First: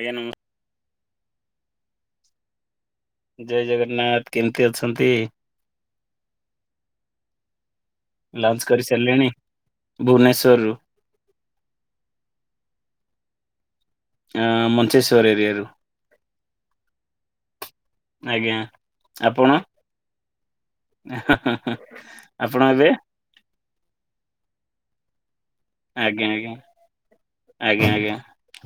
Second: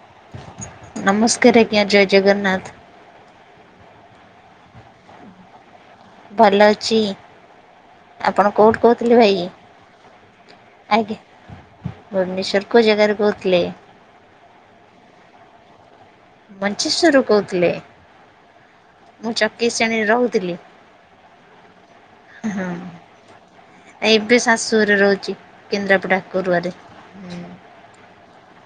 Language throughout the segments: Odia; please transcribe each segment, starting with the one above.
ଆଜ୍ଞା ନମ ନମସ୍କାର ଆଜ୍ଞା ଜୟ ଜଗନ୍ନାଥ। ଜୟ ଜଗନ୍ନାଥ କେମିତି ଅଛନ୍ତି? ଭଲ ଅଛି ଆପଣ ଲଞ୍ଚ କୋଉଠୁ କୋହୁଥିଲେ କରିସାରିଲେଣି ଭାଇ? ଭୁବନେଶ୍ଵରରୁ ଆଜ୍ଞା ଭୁବନେଶ୍ୱର କୋଉ ଜାଗାରୁ କୋହୁଥିଲେ? ଆଁ ମଞ୍ଚେଶ୍ୱର ଏରିଆରୁ। ମଞ୍ଚେଶ୍ୱରରୁ କୋହୁଥିଲେ? ଆଜ୍ଞା। ଆପଣ ରହୁଥିଲି ହଁ। ଆପଣ ଏବେ ଏବେ ଶାଶୁଘରେ ରହୁଚି। ଆଜ୍ଞା ଆଜ୍ଞା ଆଜ୍ଞା ଆଜ୍ଞା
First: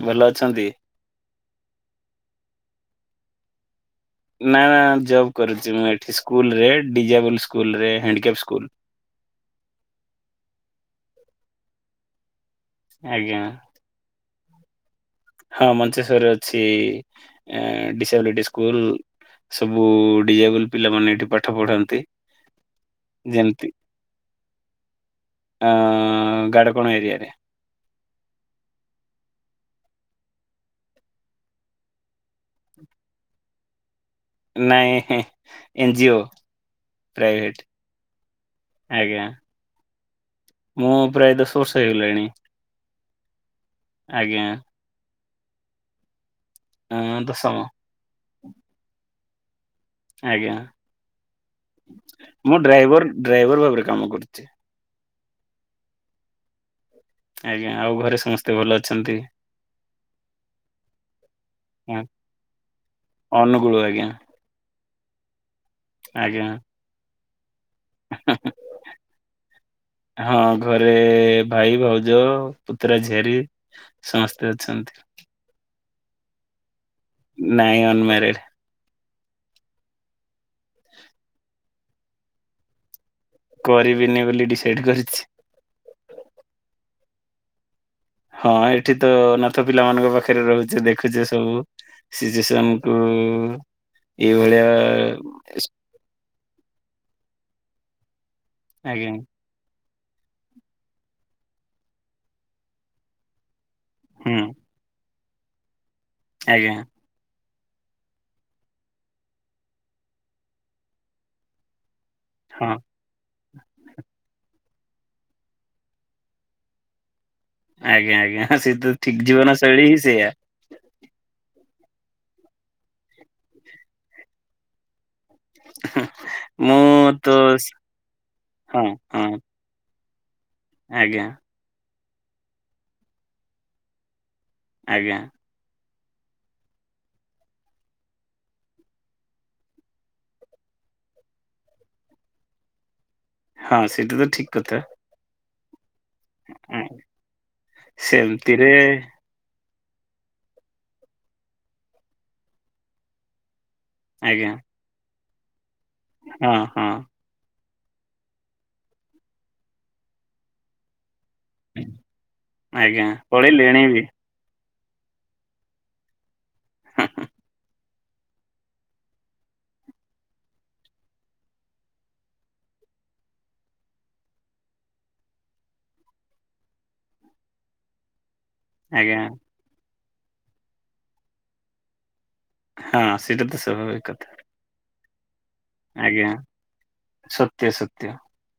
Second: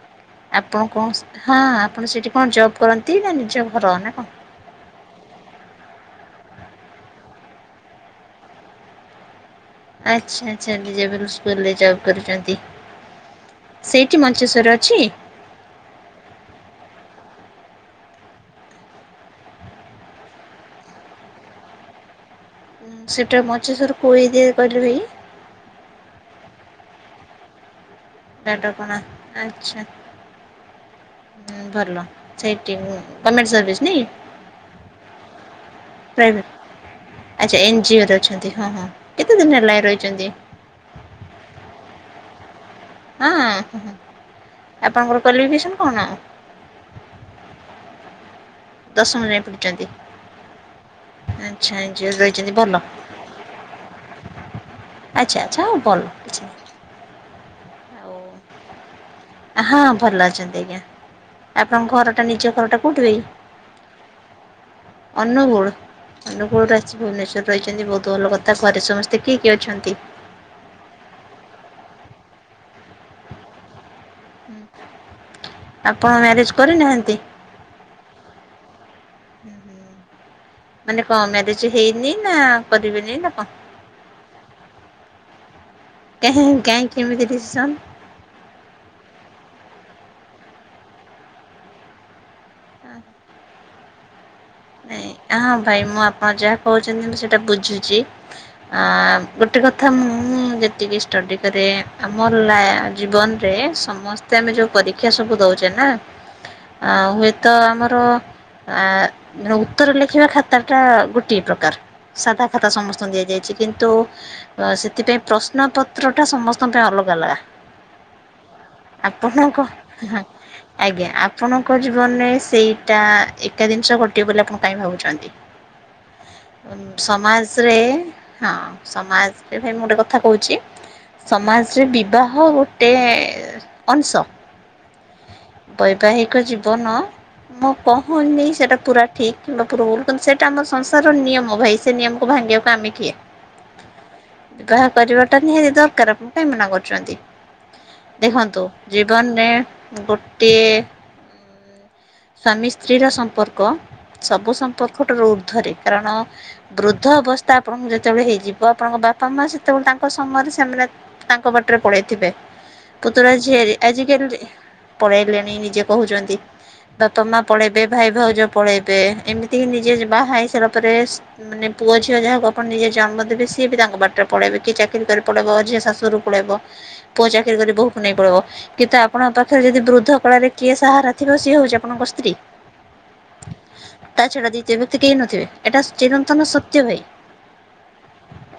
ଭଲ। ଅଛନ୍ତି ଆପ ଙ୍କ ହଁ ଆପଣ ସେଇଠି କଣ ଜବ କରନ୍ତି ନା ନିଜ ଘର ନା କଣ? ନା ନା ଜବ କରୁଚି ମୁଁ ଏଠି ସ୍କୁଲରେ ଡିଜାବୁଲ ସ୍କୁଲରେ ହେଣ୍ଡିକେଫ୍ଟ ସ୍କୁଲ। ଆଛା ଆଛା ଡିଜାବୁଲ ସ୍କୁଲରେ ଜବ କରୁଚନ୍ତି। ଆଜ୍ଞା। ସେଇଠି ମଞ୍ଚେଶ୍ଵର ଅଛି। ହଁ ମଞ୍ଚେଶ୍ଵରରେ ଅଛି ଆ ଡିସାବିଲିଟି ସ୍କୁଲ। ସବୁ ଡିଜାଇବୁଲ ପିଲାମାନେ ଏଠି ପାଠ ପଢ଼ାନ୍ତି। ସେଇଟା ମଞ୍ଚେଶ୍ଵର କୋଉ ଏରିଆରେ କହିଲେ ଭାଇ? ଆ ଗାଡକଣ ଏରିଆରେ। ଗାଡକନ ଆଛା। ଉଁ ଭଲ ସେଇଠି ଗମେଣ୍ଟ ସର୍ଭିସ ନାଇ। ନାଇଁ ଇନଜିଓ। ଆଛା ଏନଜିଓରେ ଅଛନ୍ତି ହଁ ହଁ ଆଜ୍ଞା କେତେ ଦିନ ହେଲାଣି ରହିଚନ୍ତି? ମୁଁ ପ୍ରାୟ ଦଶ ବର୍ଷ ହେଇଗଲାଣି। ହଁ। ଆଜ୍ଞା। ଆପଣଙ୍କର କ୍ୱାଲିଫିକେସନ କଣ? ଆଁ ଦଶମ ଦଶମ ଯାଏଁ ପଢିଛନ୍ତି। ଆଜ୍ଞା ଏନଜିଓରେ ରହିଛନ୍ତି ମୁଁ ଭଲ ଡ୍ରାଇଭର ଡ୍ରାଇଭର ଭାବରେ କାମ କରୁଛି। ଆଚ୍ଛା ଆଚ୍ଛା ହଉ ଭଲ। ଆଜ୍ଞା ଆଉ ଘରେ ସମସ୍ତେ ଭଲ ଅଛନ୍ତି? ହଁ ଭଲ ଅଛନ୍ତି ଆଜ୍ଞା। ହଁ ଆପଣଙ୍କ ଘର ଟା ନିଜ ଘର ଟା କୋଉଠି ଭାଇ? ଅନୁଗୁଳୁ ଆଜ୍ଞା ଅନୁଗୁଳ ଆଜ୍ଞା। ଅନୁଗୁଳରେ। ଭୁବନେଶ୍ଵର ରହିଛନ୍ତି ବହୁତ ଭଲ କଥା। ଘରେ ସମସ୍ତେ କିଏ କିଏ ଅଛନ୍ତି? ହଁ ଘରେ ଭାଇ ଭଉଜ ପୁତୁରା ଝିଆରୀ ସମସ୍ତେ ଅଛନ୍ତି। ଆପଣ ମ୍ୟାରେଜ କରିନାହାନ୍ତି? ନାଇଁ ଅନମ୍ୟାରେଡ। ହୁଁ ମାନେ କଣ ମ୍ୟାରେଜ ହେଇନି ନା କରିବେନି ନା କଣ? କରିବିନି ବୋଲି ଡିସାଇଡ କରିଛି। [unintelligible] କାହିଁକି ଏମିତି ଡିସିସନ? ହଁ ଏଠି ତ ଅନାଥ ପିଲା ମାନଙ୍କ ପାଖରେ ରହୁଛି ଦେଖୁଛି ସବୁ। ସିଚୁଏସନକୁ। ଏଇଭଳିଆ। ନାଇଁ ହ ହଁ ଭାଇ ମୁଁ ଆପଣ ଯାହା କହୁଛନ୍ତି ମୁଁ ସେଇଟା ବୁଝୁଛି ଆଜ୍ଞା ଆଁ ଗୋଟେ କଥା ମୁଁ ଯେତିକି ଷ୍ଟଡି କରେ ଆମ ଲା ଜୀବନରେ ହୁଁ ସମସ୍ତେ ଆମେ ଯୋଉ ପରୀକ୍ଷା ସବୁ ଦଉଚେ ନା। ଆଜ୍ଞା। ଆଉ ହୁଏତ ଆମର ଆ ଉତ୍ତର ଲେଖିବା ଖାତା ଟା ଗୋଟିଏ ପ୍ରକାର ସାଧା ହଁ। ଖାତା ସମସ୍ତେ ଦିଆଯାଇଛି କିନ୍ତୁ ଅ ସେଥିପାଇଁ ପ୍ରଶ୍ନ ପତ୍ର ଟା ସମସ୍ତଙ୍କ ପାଇଁ ଅଲଗା ଅଲଗା। ଆଜ୍ଞା ଆଜ୍ଞା ସେ ତ ଠିକ ଜୀବନ ଆପଣଙ୍କ ଶୈଳୀ ହି ସେୟା। ଆଜ୍ଞା ଆପଣଙ୍କ ଜୀବନରେ ସେଇଟା ଏକା ଜିନିଷ ଘଟିବ ବୋଲି ଆପଣ କାହିଁ ଭାବୁଛନ୍ତି? ମୁଁ ତ ସମାଜରେ ହଁ ସମାଜ। ସେ ଭାଇ ମୁଁ ଗୋଟେ କଥା କହୁଛି। ଆଜ୍ଞା। ସମାଜରେ ବିବାହ ଗୋଟେ ଅଂଶ। ଆଜ୍ଞା। ବୈବାହିକ ଜୀବନ ମୁଁ କହୁନି ସେଟା ପୁରା ଠିକ କିବା ଭୁଲ କିନ୍ତୁ ସେଇଟା ଆମ ସଂସାରର ନିୟମ ଭାଇ ସେ ନିୟମକୁ ଭାଙ୍ଗିବାକୁ ଆମେ କିଏ। ହଁ ସେଇଟା ତ ଠିକ କଥା। ବିବାହ କରିବାଟା ନିହାତି ଦରକାର। କାହିଁ ମନା ହଁ, କରୁଛନ୍ତି ଦେଖନ୍ତୁ ସେମିତିରେ ଜୀବନରେ ଗୋଟିଏ ସ୍ୱାମୀ ସ୍ତ୍ରୀର ସମ୍ପର୍କ ଆଜ୍ଞା ସବୁ ସମ୍ପର୍କଠାରୁ ଉର୍ଦ୍ଧ୍ୱରେ। କାରଣ ହଁ ହଁ ବୃଦ୍ଧ ଅବସ୍ଥା ଆପଣଙ୍କୁ ଯେତେବେଳେ ହେଇଯିବ ଆପଣଙ୍କ ବାପା ମା ସେତେବେଳେ ତାଙ୍କ ସମୟରେ ସେମାନେ ତାଙ୍କ ବାଟରେ ପଳେଇଥିବେ ଆଜ୍ଞା ପୁତୁରା ଝିଆରୀ ପଳେଇଲେଣି ବି ଆଜିକାଲି ପଳେଇଲେଣି ନିଜେ କହୁଛନ୍ତି। ବାପା ମା ପଳେଇ ଇବେ ଭାଇ ଭାଉଜ ପଳେଇବେ ଏମିତି ହି ନିଜେ ବାହା ହେଇ ସାରିଲା ପରେ ମାନେ ପୁଅ ଝିଅ ଯାହାକୁ ଆପଣ ନିଜେ ଜନ୍ମ ଦେବେ ସିଏ ବି ତାଙ୍କ ବାଟରେ ପଳେଇବେ କିଏ ଚାକିରି କରି ପଳେଇବ ଝିଅ ଶାଶୁଘରକୁ ପଳେଇବ ପୁଅ ଚାକିର କରି ବୋହୂ କୁ ନେଇ ପଳେଇବ। କିନ୍ତୁ ଆଜ୍ଞା ଆପଣଙ୍କ ପାଖରେ ଯଦି ବୃଦ୍ଧ କଳରେ କିଏ ସାହାରା ଥିବ ସିଏ ହଉଛି ଆପଣଙ୍କ ସ୍ତ୍ରୀ। ହଁ ସେଇଟା ତ ସ୍ୱାଭାବିକ କଥା। ଯେମିତି କେହି ନଥିବେ ଏଟା ଆଜ୍ଞା ଚିରନ୍ତନ ସତ୍ୟ ଭାଇ। ସତ୍ୟ ସତ୍ୟ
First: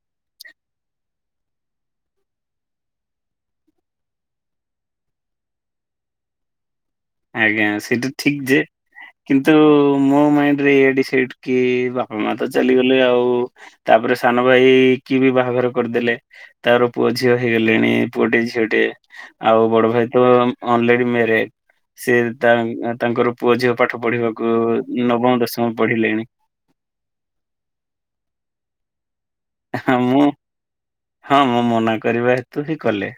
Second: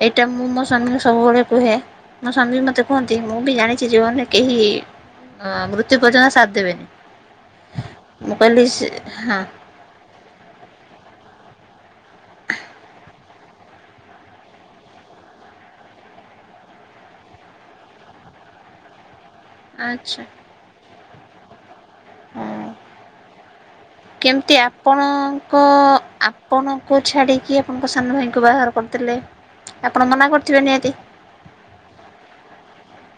ଏଇଟା ମୁଁ ମୋ ସ୍ୱାମୀକୁ ସବୁବେଳେ କୁହେ ମୋ ସ୍ଵାମୀ ବି ମତେ କୁହନ୍ତି ମୁଁ ବି ଜାଣିଛି ଯେ ମାନେ କେହି ମ ମୃତ୍ୟୁ ପର୍ଯ୍ୟନ୍ତ ସାଥ ଦେବେନି। ଆଜ୍ଞା ସେଇଟା ମୁଁ ଠିକ ଯେ କହିଲି ସେ ହଁ କିନ୍ତୁ? ମୋ ମାଇଣ୍ଡ ରେ ଏୟା ଡିସାଇଡ୍ କି ବାପା ମା ତ ଚାଲିଗଲେ ଆଉ ତାପରେ ସାନ ଭାଇକି ବି ବାହାଘର କରିଦେଲେ। ତାର ପୁଅ ଝିଅ ହେଇଗଲେଣି ପୁଅ ଟେ ଝିଅ ଟେ। ଆଉ ବଡ ଭାଇ ଆଚ୍ଛା ତ ଅନ୍ଲେଡି ମେରେଜ। ସେ ହଁ। ତାଙ୍କ ତାଙ୍କର ପୁଅ ଝିଅ ପାଠ ପଢିବାକୁ କେମିତି ନବମ ଆପଣଙ୍କ ଦଶମ ପଢିଲେଣି। ଆପଣଙ୍କୁ ଛାଡିକି ଆପଣଙ୍କ ସାନ ଭାଇଙ୍କୁ ବାହାଘର କରିଦେଲେ ଆପଣ ମୁଁ ମନା କରିଥିବେ ନିହାତି। ହଁ ମୁଁ ମନା କରିବା ହେତୁ ହିଁ କଲେ।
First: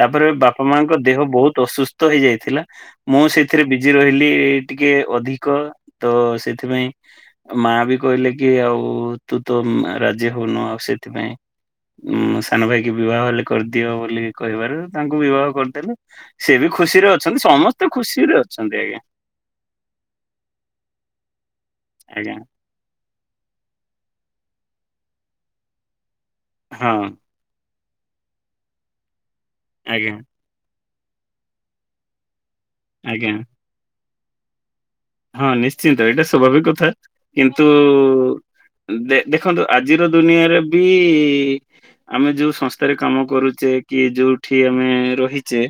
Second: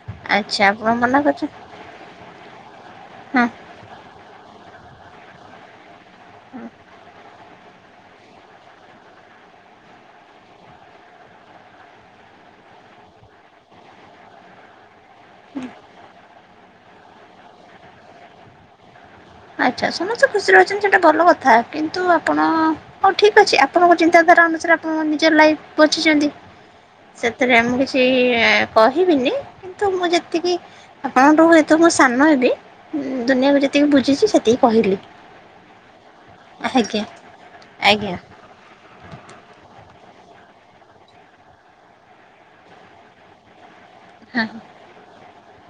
ତାପରେ ଆଚ୍ଛା ବାପା ଆପଣ ମାଙ୍କ ମନା ଦେହ କରିଛନ୍ତି ବହୁତ ଅସୁସ୍ଥ ହେଇଯାଇଥିଲା ମୁଁ ହଁ। ସେଥିରେ ବି ଜି ରହିଲି ଟିକେ ଅଧିକ ତ ସେଥିପାଇଁ ମା ବି କହିଲେ କି ଆଉ ତୁ ତ ମା ରାଜ୍ ରାଜି ହଉନୁ ଆଉ ସେଥିପାଇଁ ଉଁ ସାନ ଭାଇକି ବିବାହ ହେଲେ କରିଦିଅ ବୋଲି କହିବାରୁ ତାଙ୍କୁ ବିବାହ କରିଦେଲୁ ସେ ବି ଖୁସିରେ ଅଛନ୍ତି ସମସ୍ତେ ଖୁସିରେ ଅଛନ୍ତି ଆଜ୍ଞା। ଆଚ୍ଛା ସମସ୍ତେ ଖୁସିରେ ଅଛନ୍ତି ସେଟା ଭଲ କଥା କିନ୍ତୁ ଆଜ୍ଞା ଆପଣ ହଉ ଠିକ୍ ଅଛି ଆପଣଙ୍କ ଚିନ୍ତାଧାରା ଅନୁସାରେ ଆପଣ ନିଜର ଲାଇଫ ବଚିଚନ୍ତି। ହଁ। ସେଥିରେ ମୁଁ କିଛି କହିବିନି କିନ୍ତୁ ମୁଁ ଆଜ୍ଞା ଯେତିକି ଆପଣଙ୍କ ଠୁ ହୁଏ ତ ମୁଁ ସାନ ହେବି ଆଜ୍ଞା। ଦୁନିଆକୁ ଯେତିକି ବୁଝିଛି ସେତିକି କହିଲି। ହଁ ନିଶ୍ଚିନ୍ତ ଏଇଟା ସ୍ୱାଭାବିକ କଥା ଆଜ୍ଞା। କିନ୍ତୁ ଆଜ୍ଞା ଦେ ଦେଖନ୍ତୁ ଆଜିର ଦୁନିଆରେ ବି ଆମେ ଯୋଉ ସଂସ୍ଥାରେ କାମ କରୁଚେ କି ହଁ ଯୋଉଠି ଆମେ ରହିଛେ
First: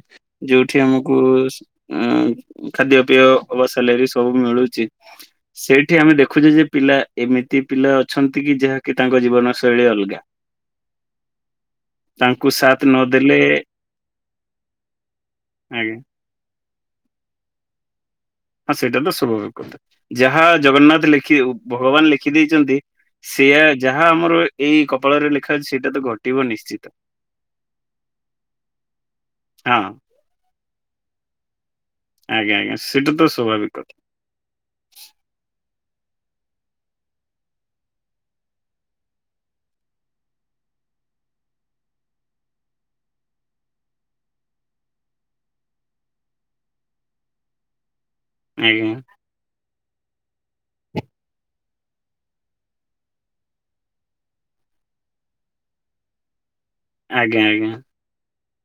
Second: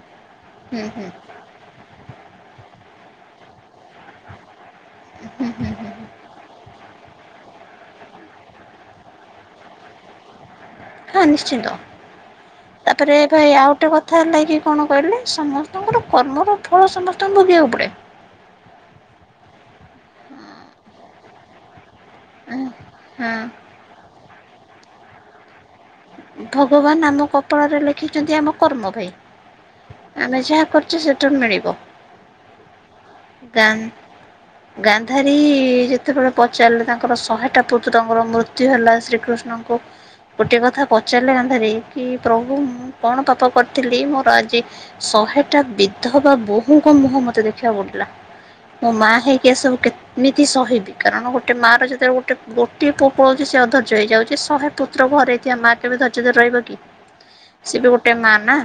ଯୋଉଠି ହୁଁ ହୁଁ ଆମକୁ ସ୍ ଅ ଖାଦ୍ୟ ପେୟ ଅବା ସାଲେରୀ ସବୁ ମିଳୁଛି ହୁଁ ହୁଁ ହୁଁ ସେଇଠି ଆମେ ଦେଖୁଛେ ଯେ ପିଲା ଏମିତି ପିଲା ଅଛନ୍ତି କି ଯାହାକି ତାଙ୍କ ଜୀବନ ଶୈଳୀ ଅଲଗା। ହଁ ନିଶ୍ଚିନ୍ତ। ତାଙ୍କୁ ସାଥ ତାପରେ ନଦେଲେ ଭାଇ ଆଉ ଟେ କଥା ହେଲା କିି କଣ କହିଲେ ଆଜ୍ଞା ସମସ୍ତଙ୍କର କର୍ମର ଫଳ ସମସ୍ତଙ୍କୁ ଭୋଗିବାକୁ ପଡ଼େ। ହଁ ସେଟା ତ ସଭାବକ କଥା ଯାହା ଜଗନ୍ନାଥ ଲେଖିଉ ଭଗବାନ ଲେଖି ଖିଦେଇଛନ୍ତି ହଁ ସେୟା ଯାହା ଆମର ଏଇ କପାଳରେ ଲେଖା ଅଛି ସେଇଟା ତ ଘଟିବ ନିଶ୍ଚିତ। ପାଳରେ ଲେଖିଛନ୍ତି ଆମ କର୍ମ ଭାଇ ହଁ ଆମେ ଯାହା କରୁଚେ ସେଟାରୁ ମିଳିବ। ଆଜ୍ଞା ଆଜ୍ଞା ସେଟା ତ ସ୍ୱାଭାବିକ ଗାନ୍ କଥା। ଗାନ୍ଧାରୀ ଯେତେବେଳେ ପଚାରିଲେ ତାଙ୍କର ଶହେଟା ପୁତ୍ରଙ୍କର ମୃତ୍ୟୁ ହେଲା ଶ୍ରୀକୃଷ୍ଣଙ୍କୁ ଗୋଟିଏ କଥା ପଚାରିଲେ ଗାନ୍ଧାରୀ କି ପ୍ରଭୁ ମୁଁ କଣ ପାପ କରିଥିଲି ମୋର ଆଜି ଶହେଟା ବିଧ ବା ବୋହୂଙ୍କ ମୁହଁ ମତେ ଦେଖିଆକୁ ପଡିଲା। ମୋ ଆଜ୍ଞା ମା ହେଇକି ଏ ସବୁ କେତେ ମିତି ସହିବି କାରଣ ଗୋଟେ ମା ର ଯେତେବେ ଗୋଟେ ପୋ ଗୋଟିଏ ପୋ ପଳଉଛି ସେ ଅଧୈର୍ଯ୍ୟ ହେଇଯାଉଛି ଶହେ ପ ପୁଅ ଘରେଇ ଥିବା ମା କେବେ ଧର୍ଯ୍ୟ ଧରି ରହିବ କି ଆଜ୍ଞା ଆଜ୍ଞା ସିଏ ବି ଗୋଟେ ମା ନା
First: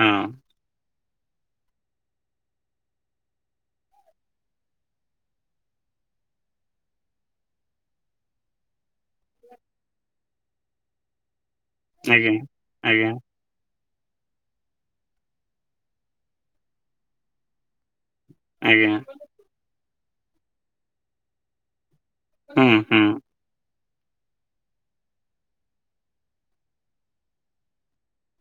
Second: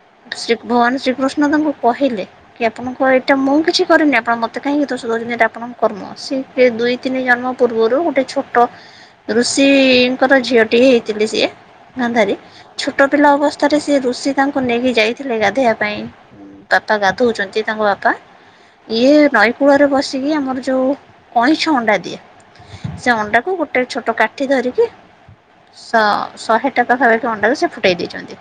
ହଁ ସେ ଭଗବାନ ଶ୍ରୀକୃଷ୍ଣ ତାଙ୍କୁ କହିଲେ କି ଆପଣଙ୍କ ଏଇଟା ମୁଁ କିଛି କରିନି ଆପଣ ମୋତେ କାହିଁକି ଦୋଷ ଦେଉଛନ୍ତି ଏଟା ଆପଣଙ୍କ କର୍ମ ସେ ଦୁଇ ତିନି ଜନ୍ମ ପୂର୍ବରୁ ଗୋଟେ ଛୋଟ ଋଷିଙ୍କର ଝିଅଟିଏ ହେଇଥିଲି ସିଏ ଗାନ୍ଧାରି ଆଜ୍ଞା। ଛୋଟ ଆଜ୍ଞା ପିଲା ଅବସ୍ ଥରେ ସେ ଋଷି ତାଙ୍କୁ ନେଇକି ଯାଇଥିଲେ ଗାଧୋଇବା ପାଇଁ ବାପା ଗାଧଉଛନ୍ତି ତାଙ୍କ ବାପା ଆଜ୍ଞା ଇଏ ନଈ କୂଳରେ ବସିକି ଆମର ଯୋଉ କଇଁଛ ଅଣ୍ଡା ଦିଏ ହୁଁ ହୁଁ ସେ ଅଣ୍ଡାକୁ ଗୋ ଟେ ଛୋଟ କାଠି ଧରିକି ଶହେ ଟା ପାଖାପାଖି ଅଣ୍ଡା ସେ ଫୁଟେଇ ଦେଇଛନ୍ତି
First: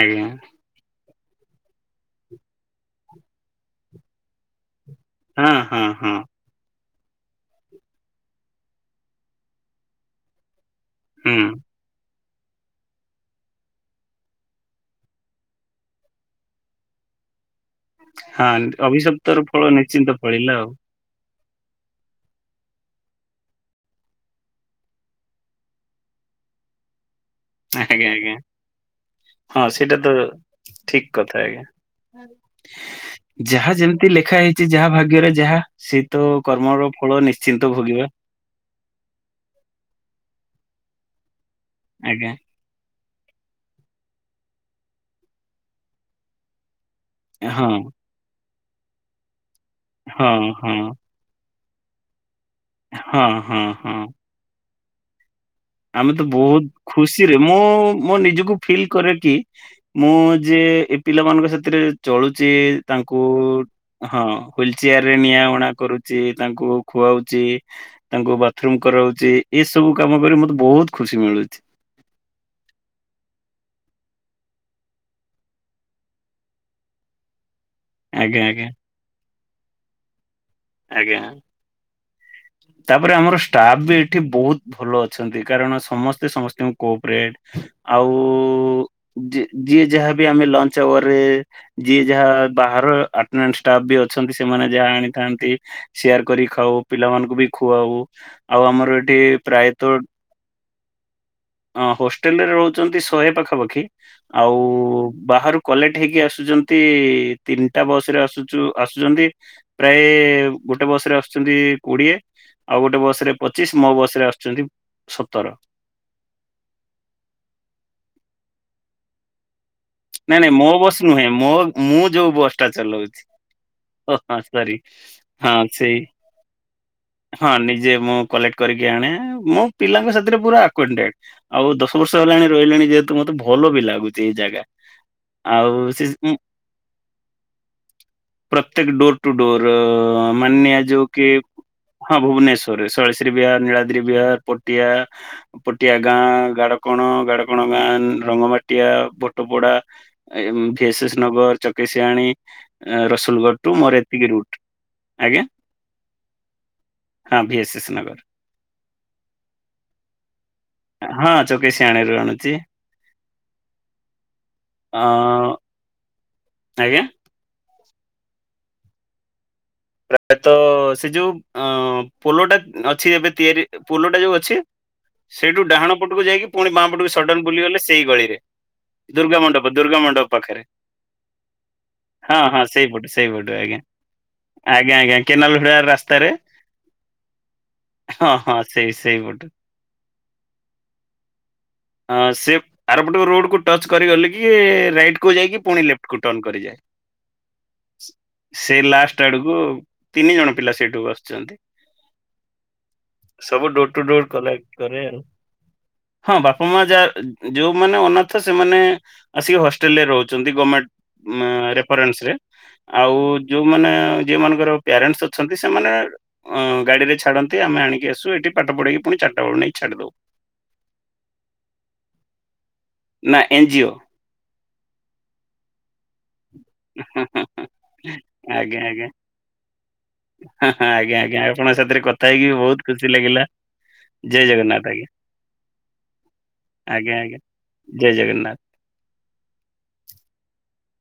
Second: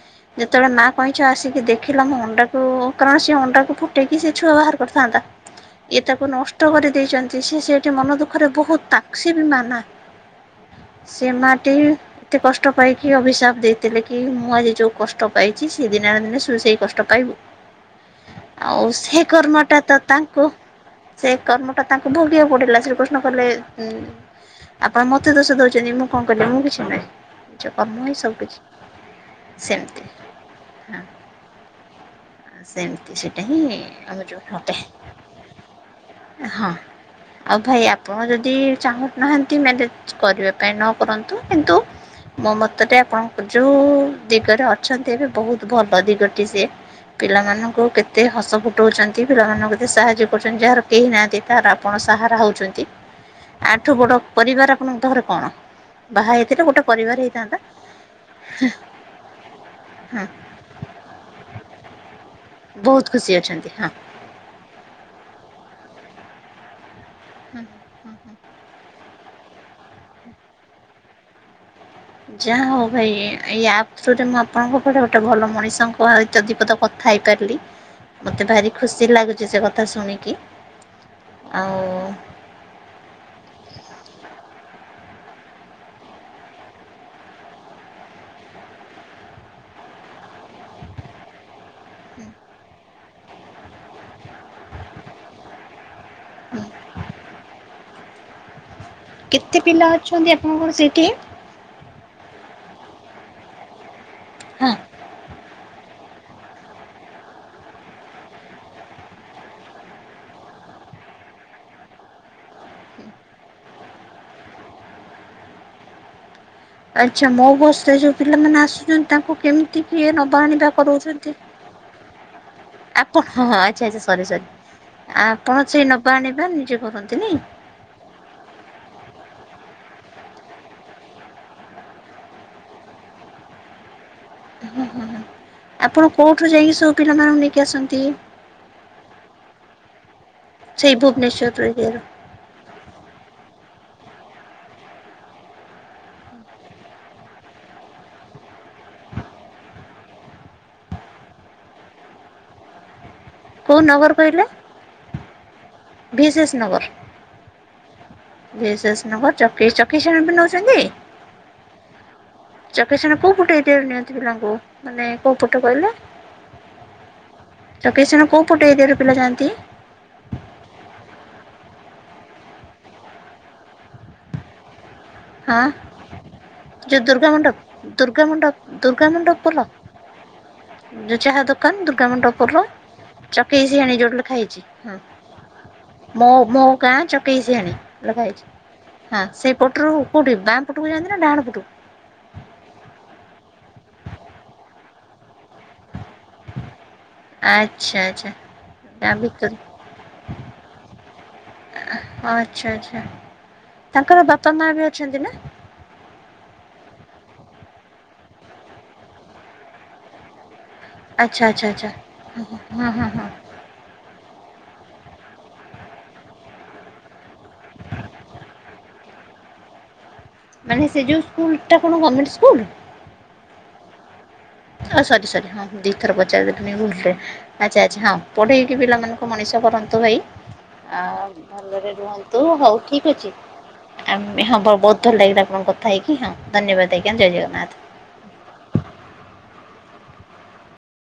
ଆଜ୍ଞା ଯେତେବେଳେ ମା କଇଁଛ ଆସିକି ଦେଖିଲା ମୁଁ ଅଣ୍ଡାକୁ କାରଣ ସ ଅଣ୍ଡାକୁ ଫୁଟେଇକି ସେ ଛୁଆ ବାହାର କରିଥାନ୍ତା ହଁ ହଁ ଏ ହଁ। ତାକୁ ନଷ୍ଟ କରିଦେଇଛନ୍ତି ସେ ସେଠି ମନ ଦୁଃଖରେ ବହୁତ ତାକ୍ସ ସିଏ ବି ମାନା ସେ ହୁଁ ମାଟି ଏତେ କଷ୍ଟ ପାଇକି ଅଭିଶାପ ଦେଇଥିଲେ କି ମୁଁ ଆଜି ଯେଉଁ କଷ୍ଟ ପାଇଛି ସେ ଦିନେ ନା ଦିନେ ଶୁ ସେଇ କଷ୍ଟ ପାଇବ ହଁ ଆଉ ସେ ଅଭିଶପ୍ତର ଫଳ କର୍ମଟା ତ ନିଶ୍ଚିନ୍ତ ତାଙ୍କୁ ଫଳିଲା ଆଉ ସେ କର୍ମଟା ତାଙ୍କୁ ଭୋଗିବାକୁ ପଡ଼ିଲା ଶ୍ରୀକୃଷ୍ଣ କହିଲେ ହୁ ଆପଣ ମତେ ଦୋଷ ଦଉଛନ୍ତି ମୁଁ କଣ କହିଲି ମୁଁ କିଛି ନୁହେଁ ନିଜ କର୍ମ ଆଜ୍ଞା ହିଁ ଆଜ୍ଞା ସବୁ କିଛି ହଁ ସେଇଟା ସେମିତି ତ ହଁ ଠିକ କଥା ଆଜ୍ଞା ସେମିତି ସେଇଟା ହିଁ ଯାହା ଯେମିତି ଆମ ଯୋଉ ଲେଖା ହେଇ ଛି ଘଟେ ଯାହା ଭାଗ୍ୟରେ ଯାହା ସେ ତ କର୍ମର ଫଳ ନିଶ୍ଚିନ୍ତ ଭୋଗିବା ଆ ଯଦି ଚାହୁଁ ନାହାଁନ୍ତି ମ୍ୟାନେଜ କରିବା ପାଇଁ ନ କରନ୍ତୁ କିନ୍ତୁ ଆଜ୍ଞା ମୋ ମତରେ ଆପଣଙ୍କ ଯୋଉ ଦିଗରେ ଅଛନ୍ତି ଏବେ ବହୁତ ଭଲ ଦିଗଟି ସେ ହଁ ପିଲାମାନଙ୍କୁ କେତେ ହସ ଫୁଟଉଛନ୍ତି ପିଲାମାନଙ୍କୁ କେତେ ସାହାଯ୍ୟ ହଁ କରୁଛନ୍ତି ଯାହାର ହଁ କେହି ନାହାନ୍ତି ତାର ଆପଣ ସାହାରା ହଉଛନ୍ତି ହଁ ହଁ ଆଠୁ ହଁ। ବଡ ପରିବାର ଆପଣଙ୍କ ପାଖରେ କଣ ଆମେ ତ ବାହା ହେଇଥିଲେ ବହୁତ ଗୋଟେ ପରିବାର ଖୁସିରେ ହେଇଥାନ୍ତା ମୁଁ ମୋ ନିଜକୁ ଫିଲ୍ କରେ କି ମୁଁ ହଁ ଯେ ଏ ପିଲାମାନଙ୍କ ସାଥିରେ ଚଳୁଛି ବହୁତ ତାଙ୍କୁ ଖୁସି ଅଛନ୍ତି ହଁ ହୁଇଲ ଚେୟାର ରେ ନିଆଁ ଉଣା କରୁଛି ତାଙ୍କୁ ଖୁଆଉଛି ତାଙ୍କୁ ବାଥରୁମ କରାଉଛି ଏ ସବୁ କାମ କରି ମତେ ବହୁତ ଖୁସି ମିଳୁଛି ଯାହା ହଉ ଭାଇ ଏଇ ଆପଥରେ ମୁଁ ଆପଣଙ୍କ କ ଗୋଟେ ଭଲ ମଣିଷଙ୍କ ଇତଧିପଦ କଥା ହେଇପାରିଲି ଆଜ୍ଞା ମୋତେ ଆଜ୍ଞା। ଭାରି ଖୁସି ଲାଗୁଛି ସେ କଥା ଶୁଣିକି ଆଜ୍ଞା ଆଉ ତାପରେ ଆମର ଷ୍ଟାଫ ବି ଏଠି ବହୁତ ଭଲ ଅଛନ୍ତି କାରଣ ସମସ୍ତେ ସମସ୍ତଙ୍କୁ କୋପରେଟ ଆଉ ଯିଏ ଯାହାବି ଆମେ ଲଞ୍ଚ ଆୱରରେ ଯିଏ ଯାହା ବାହାରାଫ ବି ଅଛନ୍ତି ସେମାନେ ଯାହା ଆଣିଥାନ୍ତି ସେୟାର କରି ଖାଉ ପିଲାମାନଙ୍କୁ ବି ଖୁଆଉ ଆଉ ଆମର ଏଠି କେତେ ପିଲା ଅଛନ୍ତି ଆପଣଙ୍କର ସେଇଠି ହଁ ହଷ୍ଟେଲ ରେ ରହୁଛନ୍ତି ଶହେ ପାଖାପାଖି ଆଉ ହଁ ବାହାର କଲେକ୍ଟ ହେଇକି ଆସୁଛନ୍ତି ତିନିଟା ବସରେ ଆସୁଛୁ ଆସୁଛନ୍ତି ପ୍ରାୟ ଗୋଟେ ବସ ରେ ଆସୁଛନ୍ତି କୋଡିଏ ଆଉ ଗୋଟେ ବସ ରେ ପଚିଶ ମୋ ବସ ରେ ଆସୁଛନ୍ତି ସତର ଆଚ୍ଛା ମୋ ବସରେ ଯୋଉ ପିଲାମାନେ ଆସୁଛନ୍ତି ତାଙ୍କୁ କେମିତି କିଏ ନବା ନାଇଁ ନାଇଁ ମୋ ଆଣିବା ବସ୍ ନୁହେଁ କରଉଛନ୍ତି? ମୋ ମୁଁ ଯୋଉ ବସ୍ ଟା ଆପଣ ଚଲାଉଛି ହଁ ହଁ ଆଚ୍ଛା ଆଚ୍ଛା ଓ ସରି ହଁ ଆପଣ ସେଇ ନବା ଆଣିବା ନିଜେ କରନ୍ତିନି? ହଁ ନିଜେ ମୁଁ କଲେକ୍ଟ କରିକି ଆଣେ ମୁଁ ପିଲାଙ୍କ ସାଥିରେ ପ ଆଉ ଦଶ ବର୍ଷ ହେଲାଣି ରହିଲେଣି ଯେହେତୁ ମତେ ଭଲ ବି ଲାଗୁଛି ଏଇ ଜାଗା ହୁଁ ହୁଁ ହୁଁ ଆଉ ଆପଣ ସେ କୋଉଠୁ ଯାଇକି ସବୁ ପିଲାମାନଙ୍କୁ ନେଇକି ଆସନ୍ତି? ପ୍ରତ୍ୟେକ ଡୋରଟୁ ଡୋର୍ ସେଇ ମାନିନ୍ୟାଯୋଉକି ଭୁବନେଶ୍ୱର ଏରିଆରୁ? ହଁ ଭୁବନେଶ୍ୱ ସରେ ସଳଶ୍ରୀ ବିହାର ନୀଳାଦ୍ରି ବିହାର ପଟିଆ ପଟିଆ ଗାଁ ଗାଡ଼କଣ ଗାଡ଼କଣ ଗାଁ ରଙ୍ଗ ମାଟିଆ ପ Patapada S S Nagar Chakeisiani Rasulgarh to କେଉଁ ମୋର ନଗର ଏତିକି କହିଲେ ରୁଟ୍ ଆଜ୍ଞା ଭି ଶେଷ୍ ନଗର। ଶନଗର ଭିଶେଷ୍ ନଗର ଚକି ଚକିଶେଣେବି ନଉଚନ୍ତି। ଆଁ ହଁ ଚକେଶିଆଣରୁ ଆଣୁଚି। ଚକେଶିଆଣ କୋଉଁପଟେ ଏରିଆରେ ନିଅନ୍ତି ପିଲାଙ୍କୁ ଅ ମାନେ କେଉଁ ପଟେ କହିଲେ? ଆଜ୍ଞା? ଚକେଇଶେଣ କେଉଁ ପଟେ ଏରିଆରୁ ପିଲା ଜାଣନ୍ତି? ପ୍ରାୟତଃ ସେ ଯୋଉ ଅ ପୋଲଟା ଅଛି ଏବେ ତିଆରି ପୋଲୋଟା ଯୋଉ ଅଛି [inaudible] ସେଇଠୁ ଡାହାଣ ପଟକୁ ଯାଇକି ପୁଣି ବା ପଟକୁ ସଡନ୍ ବୁଲି ଗଲେ ସେଇ ଗଳିରେ ଦୁର୍ଗା ମଣ୍ଡପ ଦୁର୍ଗା ମଣ୍ଡପ ପାଖରେ। ଯୋଉ ଚାହା ଦୋକାନ ଦୁର୍ଗା ମଣ୍ଡପ ହଁ ହଁ ପୋଲ ସେଇପଟୁ ସେଇପଟୁ ଆଜ୍ଞା। ଚକେଇସିଆଣି ଯୋଉଠି ଲେଖା ହେଇଚି। ହଁ ଆଜ୍ଞା ଆଜ୍ଞା କେନାଲ ହୁଡା ରାସ୍ତାରେ ମୋ ମୋଗାଁ ଚକେଇସିଆଣି ଲେଖା ହଁ ହେଇଚି ହଁ ସେଇ ହଁ ସେଇପଟୁ ସେ ପଟରୁ କେଉଠି ବାଁ ପଟକୁ ଯାଆନ୍ତିନା ଡାହାଣ ପୁଟକୁ? ହଁ ସେପ୍ ଆରପଟ ରୋଡ଼କୁ ଟଚ୍ କରିଗଲିକି ରାଇଟ୍ କୁ ଯାଇକି ପୁଣି ଲେଫ୍ଟକୁ ଟର୍ନ କରିଯାଏ। ଆଚ୍ଛା ଆଚ୍ଛା ସେ ତାଭି [unintelligible] ତିନି ଜଣ ପିଲା ସେଇଠୁକୁ ଆସୁଚନ୍ତି। ଆଚ୍ଛା ଆଚ୍ଛା ସବୁ ଡୋରଟୁ ତାଙ୍କର ଡୋର ବାପା ମା କଲେକ୍ଟ ବି କରେ ଅଛନ୍ତି ଆଉ। ନା ହଁ ବାପା ମା ଯାର୍ ଯୋଉମାନେ ଅନାଥ ସେମାନେ ଆସିକି ହଷ୍ଟେଲରେ ରହୁଚନ୍ତି ଗମେଣ୍ଟ ଆଚ୍ଛା ମା ଆଚ୍ଛା ଆଚ୍ଛା ରେରେନ୍ସରେ ହଁ ହଁ ଆଉ ହଁ ଯୋଉମାନେ ଆଉ ଯେଉଁ ମାନଙ୍କର ପ୍ୟାରେଣ୍ଟସ୍ ଅଛନ୍ତି ସେମାନେ ଅଁ ଗଡ଼ିରେ ଛାଡ଼ନ୍ତି ଆମେ ଆଣିକିଆସୁ ଏଠି ପାଠ ପଢେଇିକି ପୁଣି ଚାରିଟା ବେଳକୁ ନେଇ ଛାଡ଼ିଦଉ। ମାନେ ସେଯେଉଁ ସ୍କୁଲଟା କଣ ଗଭର୍ଣମେଣ୍ଟ ସ୍କୁଲ୍? ନା ଏନ୍ ଜିଓ ଆଁ ସରି ସରି ହଁ। ଦିଇଥର ପଚାରିଦେଲି ଭୁଲରେ ଆଚ୍ଛା ଆଚ୍ଛା ହଁ ପଢେଇକି ଆଜ୍ଞା ଆଜ୍ଞା। ପିଲାମାନଙ୍କୁ ମଣିଷ କରନ୍ତୁ ଭାଇ ହଁ ହଁ ଆ ଆଜ୍ଞା ଆଜ୍ଞା ଆପଣଙ୍କ ଭଲରେ ସାଥିରେ କଥା ରୁହନ୍ତୁ ହେଇକି ହଉ ବହୁତ ଖୁସି ଠିକ୍ ଅଛି। ଲାଗିଲା ଆ ଜୟ ହଁ ବ ଜଗନ୍ନାଥ ବହୁତ୍ ଆଜ୍ଞା ଭଲ ଲାଗିଲା ଆପଣଙ୍କ କଥା ହେଇକି ହଁ ଧନ୍ୟବାଦ ଆଜ୍ଞା ଜୟ ଜଗନ୍ନାଥ। ଜୟ ଜଗନ୍ନାଥ।